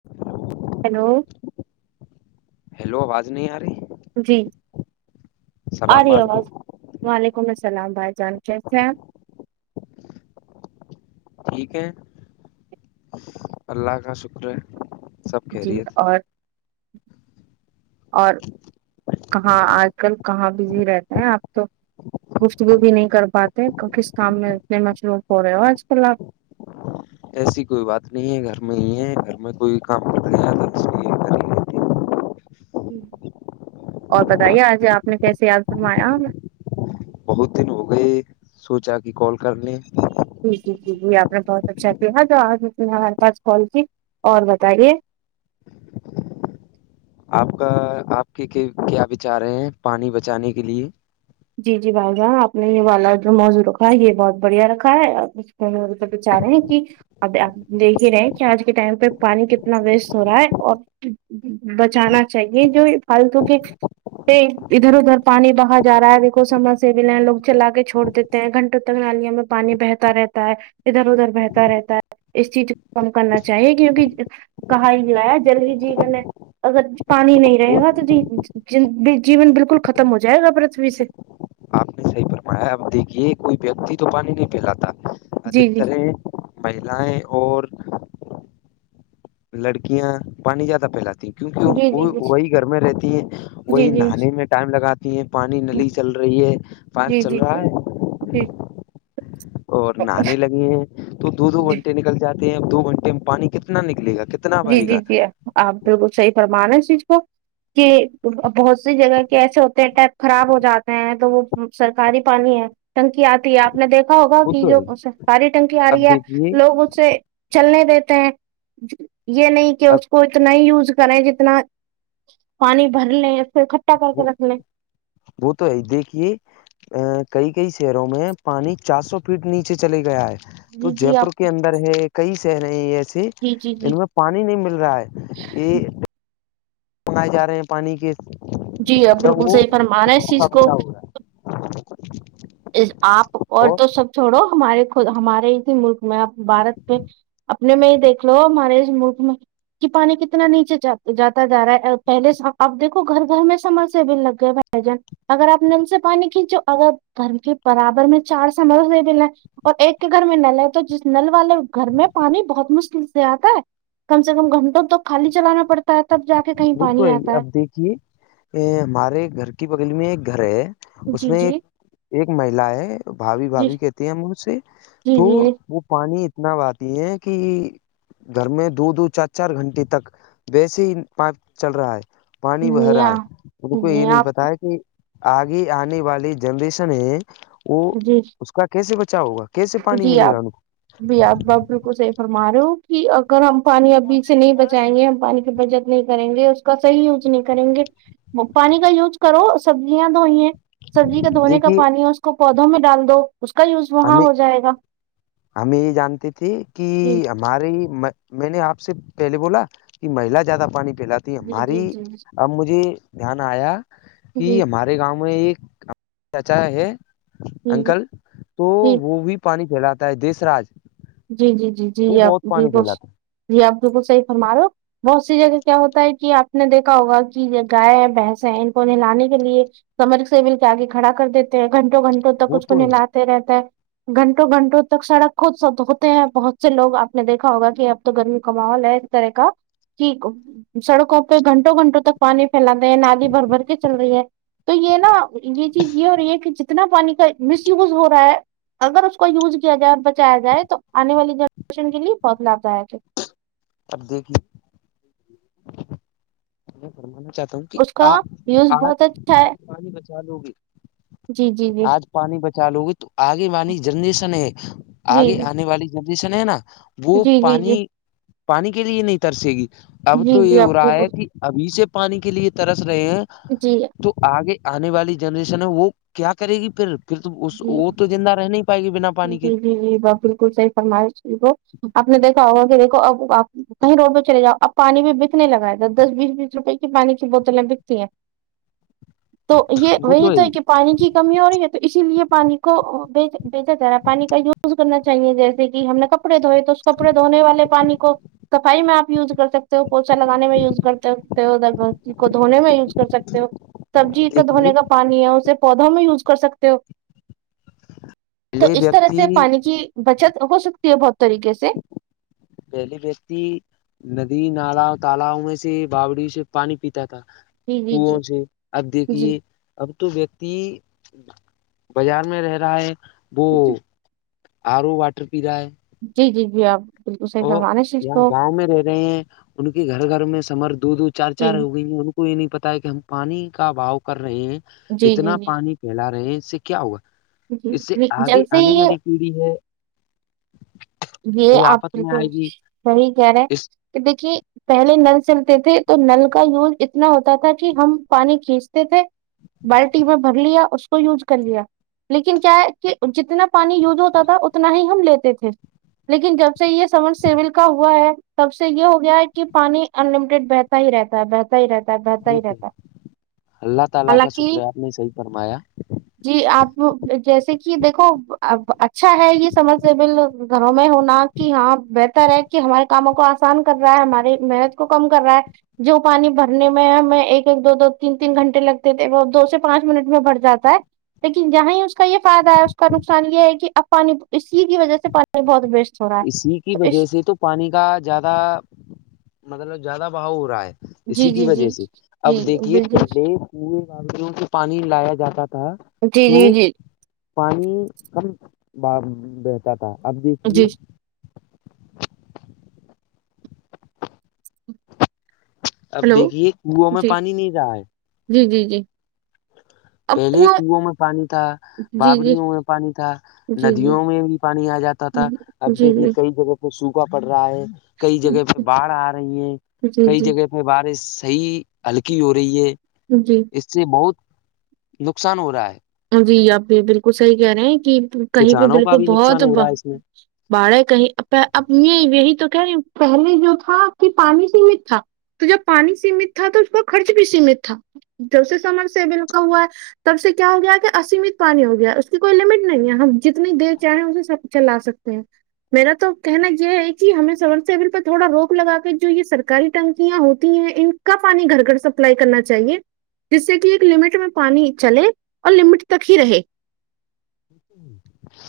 [inaudible] hello hello آواز نہیں آ رہی جی سلام آری آواز علیکم وعلیکم السلام بھائی جان کسے ہے آپ ٹھیک ہے اللہ کا شکر ہے سب جی خیریت اور اور کہاں آج کل کہاں بزی رہتے ہیں آپ لوگ گفتگو بھی نہیں کر پاتے تو کس کام میں اتنے مشروف ہو رہے ہو آج کل آپ ایسی کوئی بات نہیں ہے گھر میں ہی ہے گھر میں کوئی کام کر رہے ہیں نہیں کر ہی اور بتائیے آج آپ نے کیسے یاد فرمایا بہت دن ہو گئے سوچا کی کال کر لے جی جی جی جی آپ نے بہت اچھا کیا جو آ نے ہمارے پاس کال کی اور بتائیے آپ کا آپ کے کیا وچار ہیں پانی بچانے کے لیے جی جی بھائی جان آپ نے یہ والا جو موضوع رکھا ہے یہ بہت بڑھیا رکھا ہے تو تو ب [unintelligible] چاہانے ن کہ اب آپ دیکھ ہی رہے ہیں کہ آج کے ٹائم پہ پانی کتنا ویسٹ ہو رہا ہے اور بچانا چاہیے جو فالتو کے سے ادھر ادھر پانی بہا جا دیکھو سمر سے مل ہیں لوگ چلا کے چھوڑ دیتے ہیں گھنٹوں تک نالیوں میں پانی بہتا رہتا ہے ادھر ادھر بہتا رہتا ہے اس چیز کو کم کرنا چاہیے کیونکہ کہا ہی گ آیا جلدی جیون نے اگر پانی نہیں رہے وہ گا تو ج جیون بالکل ختم ہو جائے گا پرتھوی سے آپ نے صحیح فرمایا اب دیکھیے کوئی ویکتی تو پانی نہیں پھیلاتا جی جی ادھکتر ہے ماہلائیں اور لڑکیاں پانی زیادہ پھیلاتی ہیں جی کیونکہ جی وہ جی وہی گھر میں رہتی ہیں جی وہی جی نہانے میں ٹائم لگاتی ہیں پانی جی نلی چل رہی ہے پائپ جی چل رہا ہے جی اور نہانے لگے ہیں تو دو دو جی گھنٹے نکل جاتے ہیں دو گھنٹے میں پانی کتنا نکلے گا کتنا جی بہے جی گا جی آپ بالکل صحیح فرمارے اس چیز کو کہ بہت سی جگہ کے ایسے ہوتے ہیں ٹیپ خراب ہو جاتے ہیں تو وہ سرکاری پانی ہے ٹنکی آتی ہے آپ نے دیکھا ہوگا وہ کہ تو جو ہے سرکاری ٹنکی آ رہی اب ہے دیکھیے لوگ اس سے چلنے دیتے ہیں یہ نہیں کہ اب اس کو اتنا ہی یوز کریں جتنا پانی بھر لیں اس سے اکٹھا کر وہ کے رکھ لیں وہ تو ہے ہی دیکھئے ا کئی کئی شہروں میں پانی چار سو فٹ نیچے چلے گیا ہے تو جی جے جی آپ پور کے اندر ہے کئی شہرے ہے ایسے جی جی جی جن میں پانی نہیں مل رہا ہے یہ بنائے جا رہے ہیں پانی کے جی اب بالکل جب وہ صحیح فرما ر ہے اس کا چیز کو بچا ہو رہا ہے آپ اور تو سب چھوڑو ہمارے خود ہمارے ہی ملک میں آپ بھارت پہ اپنے میں ہی دیکھ لو ہمارے اس ملک میں کہ پانی کتنا نیچے جاتا جا رہا ہے پہلے اب دیکھو گھر گھر میں سمر سے بل لگ بھائی جان اگر آپ نل سے پانی کھینچو اگر گھرم کے برابر میں چار سمرس دے دین اور ایک کے گھر میں نل ہے تو جس نل والے گھر میں پانی بہت مشکل سے آتا ہے کم سے کم گھٹوں تو خالی چلانا پڑتا ت تب جا کے کہی وہ تو ہے اب دیکھیے ا ہمارے گھر کی بغل میں ایک گھر ہے اس جی میں ایک جی ایک مہیلا ہے بھابھی جی بھابھی کہتے ہیں ہم اسے تو جی وہ پانی اتنا بہاتی ہے کی گھر میں دو دو چار چار گھنٹے تک وسے ہی پائپ چل رہا ہے پانی بہ رہا ہے ان کو یہ جی نہیں آپ پتا ہے کہ آگے آنے والی جنریشن ہے وہ جی اس کا کیسے بچاؤ ہوگا کیسے پانی جی ملے آپ گا ان کو بھی آپ آپ بالکل صحیح فرما رہے ہو کہ اگر ہم پانی ابھی سے نہیں بچائیں گے ہم پانی کی بجت نہیں کریں گے اس کا صحی یوز نہیں کریں گے پانی کا یوز کرو سبزیاں دھوئیں سبزی کا دھونے کا دیکھیے پانی ہے اس کو پودوں میں ڈال دو اس کا یوز وہاں ہمیں ہو جائے گا ہم یہ جانتی تھی کہ جی ہماری میں نے آپ سے پہلے بولا کہ مہیلا زیادہ پانی پھلت تی ہے جی جی ہماری جی جی اب مجھے دھیان آیا کہ جی ہمارے گاؤں میں ایک چاچا ہے جی انکل تو جی وہ وہ بھی پانی پھیلاتا ہے دیس رج جی جی جی جی آپ بالکل پھیلاتا ہے جی آپ بالکل صحیح فرمارہے بہت سی جگہ کیا ہوتا ہے کہ آپ نے دیکھا ہوگا کہ گائے بنس ہیں ان کو نہلانے کے لیے سمر سے مل کےاگے کھڑا کر دیتے گھنٹوں گھنٹوں تک وہ اس کو تو ہے نلاتے رہتا ہے گھنٹوں گھنٹوں تک سڑک خود ہوتے ہیں بہت سے لوگ آپ نے دیکھا ہوگا کہ اب تو گرمی کا ماحول ہے اس طرح کا کہ سڑکوں پہ گھنٹوں گھنٹوں تک پانی پھیلاتے ہیں نالی بھر بھر کے چل رہی ہے تو یہ نا یہ چیز یہ ہورہی ہے کے اتنا پانی کا مس یوز ہو رہا ہے اگر اس کو یوز کیا جائے بچے بچایا جائے تو آنے والی جنریشن کے لیے بہت لابھ دائک ہے اب دیکھنا میں فرمانا چاہتا ہوں کہ اس کا آ یوز آج بہت اچھا ہے آج پانی بچا لو گے جی جی جی آج پانی بچا لو گے تو آگے والی جنریشن ہے جی آگے آنے والی جنریشن ہے نا وہ جی جی جی پانی پانی کے لیے نہیں ترسے گی اب جی تو یہ جی آپ ہو رہا ہے بالکل کہ ابھی سے پانی کے لیے ترس رہے ہیں جی تو آگے آنے والی جنریشن ہے وہ کیا کرے گی پھر پھر تو جی وہ تو زنده رہ نہیں پائے گی بینا جی جی جی بس بالکل صحیح فرمائش وہ آپ نے دیکھا ہوگا کہ دیکھو اب آپ کہیں روڈ پہ میں چلےجاؤ اب پانی بھی بکنے لگا ہے دس دس بیس بیس روپئے کی پانی کی بوتلیں بکتی ہیں تو یہ وہی تو ہے کہ پانی کی کمی ہو رہی ہے تو اسی لیے پانی کو بے ذرا پانی کا یوز کرنا چاہیے جیسے کہ ہم نے کب کپڑے دھوئے تو اس کپڑے دھونے والے پانی کو صفائی میں آپ یوز کر سکتے تو پوچا لگانے میں یوز کرتے ہوتے ا کو دھونے میں یوز کر کر سکتے ہو سبزی کا دیکھیے دھونے کا پانی ہے اسے پودوں میں یوز کر سکتے ہو تو پہلے اس طرح سے ویکتی پانی کی بچت ہو سکتی ہے بہت طریقے سے پہلے ویکتی ندی نالا تالاب میں سے باوڑی سے پانی پیتا تھا جی جی کنوے جی سے اب دیکھیے جی اب تو ویکتی بازار میں رہ رہا ہے وہ آر او واٹر پی رہا ہے جی جی جی آپ بالکل صحیح او فرمانے چیز کو گاؤں میں رہ رہے ہیں ان کے گھر گھر میں سمر دو دو چار جی چار ہو گئی ہیں ان یہ نہیں پتا ہے کہ ہم پانی کا بھاؤ کر رہے ہیں جی جی اتنا جی پانی پھیلا رہے ہیں اس سے کیا ہوگا اس سے جی آگے جب سے آنے یہ والی پیڑھی ہے یہ وہ آپ آپت میں بالکل آئے گی صحیح کہہ رہے ہیں اس کہ دیکھیے پہلے نل چلتے تھے تو نل کا یوز اتنا ہوتا تھا کہ ہم پانی کھینچتے تھے بالٹی میں بھر لیا اس کو یوز کر لیا لیکن کیا ہے کہ جتنا پانی یوز ہوتا تھا اتنا ہی ہم لیتے تھے لیکن جب سے یہ سمر سبل کا ہوا ہے تب سے یہ ہو گیا ہے کہ پانی ان لمٹیڈ بہتا ہی رہتا ہے بہتا بہتا ہی رہتابہتا وہ ہی تو رہتا اللہ تعالی کا حالانکہ شکر ہے آپ نے صحیح فرمایا جی آپ جیسے کہ دیکھو اچھا ہے یہ سمر سے بل گھروں میں ہونا کہ ہاں بہتر ہے کہ ہمارے کاموں کو آسان کر رہا ہے ہماری محنت کو کم کر رہا ہے جو پانی بھرنے میں ہمیں ایک ایک دو دو تین تین گھنٹے لگتے تھے وہ دو سے پانچ منٹ میں بھر جاتا ہے لیکن جہاں ہی اس کا یہ فائدہ ہے اس کا نقصان یہ ہے کہ اب پانی اسی کی وجہ سے پانی بہت ویسٹ ہو رہا ہے اسی کی تو اس وجہ سے تو پانی کا زیادہ مطلب زیادہ بہاؤ ہو رہا ہے جی اسی کی جی جی وجہ سے اب جی دیکھیے بالکل پہلے کنویں ندیوں سے پانی لایا جاتا تھا جی جی تو جی پانی کم بار بہتا تھا اب دیکھ لیے جی اب ہلو دیکھیے کنواںوں میں جی پانی نہیں رہا ہے جی جی جی اب پہلے کنواں کنووں میں پانی تھا جی جی بابڑیوں میں پانی تھا جی جی ندیوں میں بھی پانی آ جاتا تھا جی اب جی دیکھیے کئی جگہ کو سوکھا پڑ رہا ہے کئی جگہ پہ باڑھ آ رہی ہے جی کئی جی جگہ پہ میں بارش صحیح ہلکی ہو رہی ہے جی اس سے بہت نقصان ہو رہا ہے جی آپ یہ بالکل صحیح کہہ رہے ہیں کہ کہیں پہ کسانوں کا بالکل بھی بہت نقصان ہو رہا ہے اس میں بڑے کہیں اب یہ یہی تو کہ رہی پہلے جو تھا کہ پانی سیمت تھا تو جب پانی سیمت تھا تو اس کا خرچ بھی سیمت تھا جب سے سمر سے بل کا ہوا ہے تب سے کیا ہو گیا کہ آسمیت پانی ہو گیا ہے اس کی کوئی لمٹ نہیں ہے ہم جتنی دیر چاہیں ہیں اسے سب چلا سکتے ہیں میرا تو کہنا یہ ہے کہ ہمیں سمر سبل پر تھوڑا روک لگا کے جو یہ سرکاری ٹنگ کیاں ہوتی ہیں ان کا پانی گھر گھر سپلائی کرنا چاہیے جس سے کہ ایک لمٹ میں پانی چلے اور لمٹ تک ہی رہے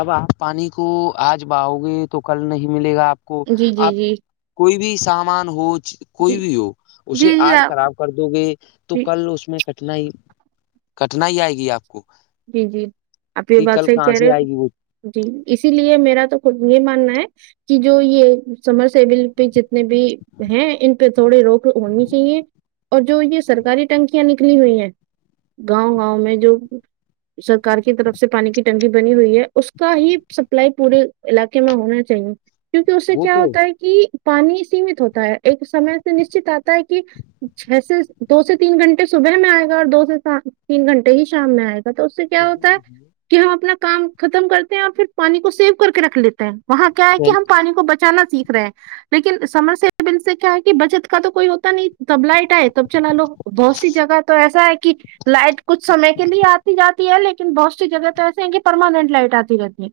اب آپ پانی کو آج باؤ گے تو کل نہیں ملے گا آپ کو جی جی آپ جی کوئی بھی سامان ہو کوئی جی بھی ہو جی اسے جی آج آپ خراب کر دو گے تو جی کل اس میں کٹنائی کٹنائی آئے گی آپ کو جی جی آپ یہ کہ بات کل صحیح کہاں کہہ رہے سے آئے گی وہ ہو جی اسی لیے میرا تو خود یہ ماننا ہے کہ جو یہ سمجھ سبل پ جتنے بھی ہیں ان پہ تھوڑی روک ہونی چاہیے اور جو یہ سرکاری ٹنکیاں نکلی ہوئی ہیں گاؤں گاؤں میں جو سرکار کی طرف سے پانی کی ٹنکی بنی ہوئی ہے اس کا ہی سپلائی پورے علاقے میں ہونا چاہیے کیونکہ اس سے وہ کیا تو ہوتا ہے کہ پانی سیمت ہوتا ہے ایک سمے سے نشچت آتا ہے کہ چھ سے دو سے تین گھنٹے صبح میں آئے گا اور دو سے تین گھنٹے ہی شام میں آئے گا تو اس سے کیا ہوتا ہے کہ ہم اپنا کام ختم کرتے ہیں اور پھر پانی کو سیو کر کے رکھ لیتے ہیں وہاں کیا ہے کہ ہم پانی کو بچ چا سیکھ رہے ہیں لیکن سمر سبل سے کیا ہے کہ بچت کا تو کوئی ہوتا نہیں تبلٹ ہے تب چلا لو بہت سی جگہ تو ایسا ہے کہ لائٹ کچھ سمے کے لیے آ جاتی ہے لیکن بہت سی جگہ تو ایسے ہیں کہ پرماننٹ لائٹ آتی رہتی ہے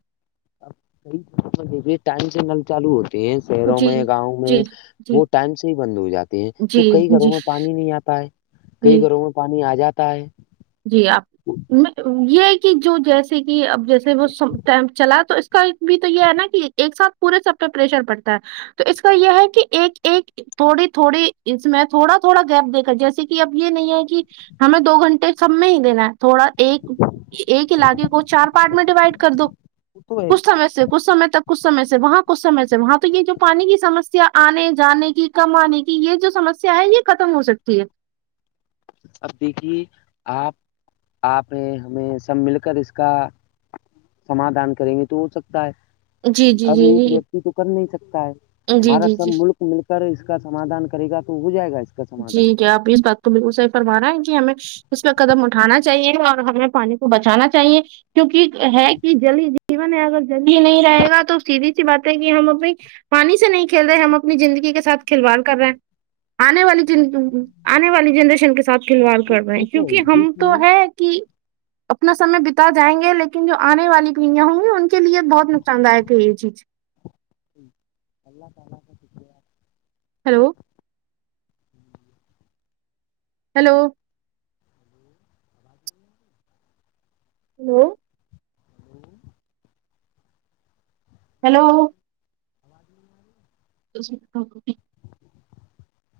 دیکھے ٹائم سگنل چالو ہوتے ہیں شہروں جی میں گاؤں میں جی جی وہ ٹائم سے ہی بند ہو جاتے ہیں تو جی کئی جی گھروں میں پانی نہیں آتا ہے کئی جی گھروں میں پانی آ جاتا ہے جی آپ میں یہ کہ جو جیسے کہ اب جیسے وہ ٹائم چلا تو اس کا بھی تو یہ ہے نا کہ ایک ساتھ پورے سب پہ پریشر پڑتا ہے تو اس کا یہ ہے کہ ایک ایک تھوڑی تھوڑی اس میں تھوڑا تھوڑا گیپ دیک کرا جیسے کہ اب یہ نہیں ہے کہ ہمیں دو گھنٹے سب میں ہی دینا ہے تھوڑا ایک ایک علاقے کو چار پارٹ میں ڈیوائڈ کر دو تو ہے کچھ سمے سے کچھ سمے تک کچھ سمے سے وہاں کچھ سے سے وہاں تو یہ جو پانی کی سمسیا آنے جانے کی کم آنے کی یہ جو سمسیا سیا یہ ختم ہو سکتی ہے اب دیکھیے آپ آپ ہیں ہمیں سب مل کر اس کا سمادھان کریں گے تو ہو سکتا ہے جی جی اب جی ایک جی ویکتی تو کر نہیں سکتا ہے جی ہمارا جی سب جی ملک مل کر اس کا سمادھان کرے گا تو ہو جائے گا اس کا جی سمادھان آپ اس بات کو بالکل صحیح فرما رہے ہیں جی ہمیں اس پہ قدم اٹھانا چاہیے اور ہمیں پانی کو بچانا چاہیے کیونکہ ہے کہ جل ہے جیون ہے اگر جل ہی نہیں رہے گا تو سیدھی سی بات ہے کہ ہم اپنی پانی سے نہیں کھیل رہے ہم اپنی زندگی کے ساتھ کھلواڑ کر رہے ہیں آنے والی جن آنے والی جنریشن کے ساتھ کھلواڑ وہ کر رہے ہیں وہ تو ہے کیونکہ ہم تو دیکھیے ہے کہ اپنا سمے بتا جائیں گے لیکن جو آنے والی پڑئیاں ہوں گی ان کے لیے بہت نقصان دائک ہے یہ چیز [inaudible] ہیلو ہیلو ہیلو ہیلو چپوالی [unintelligible]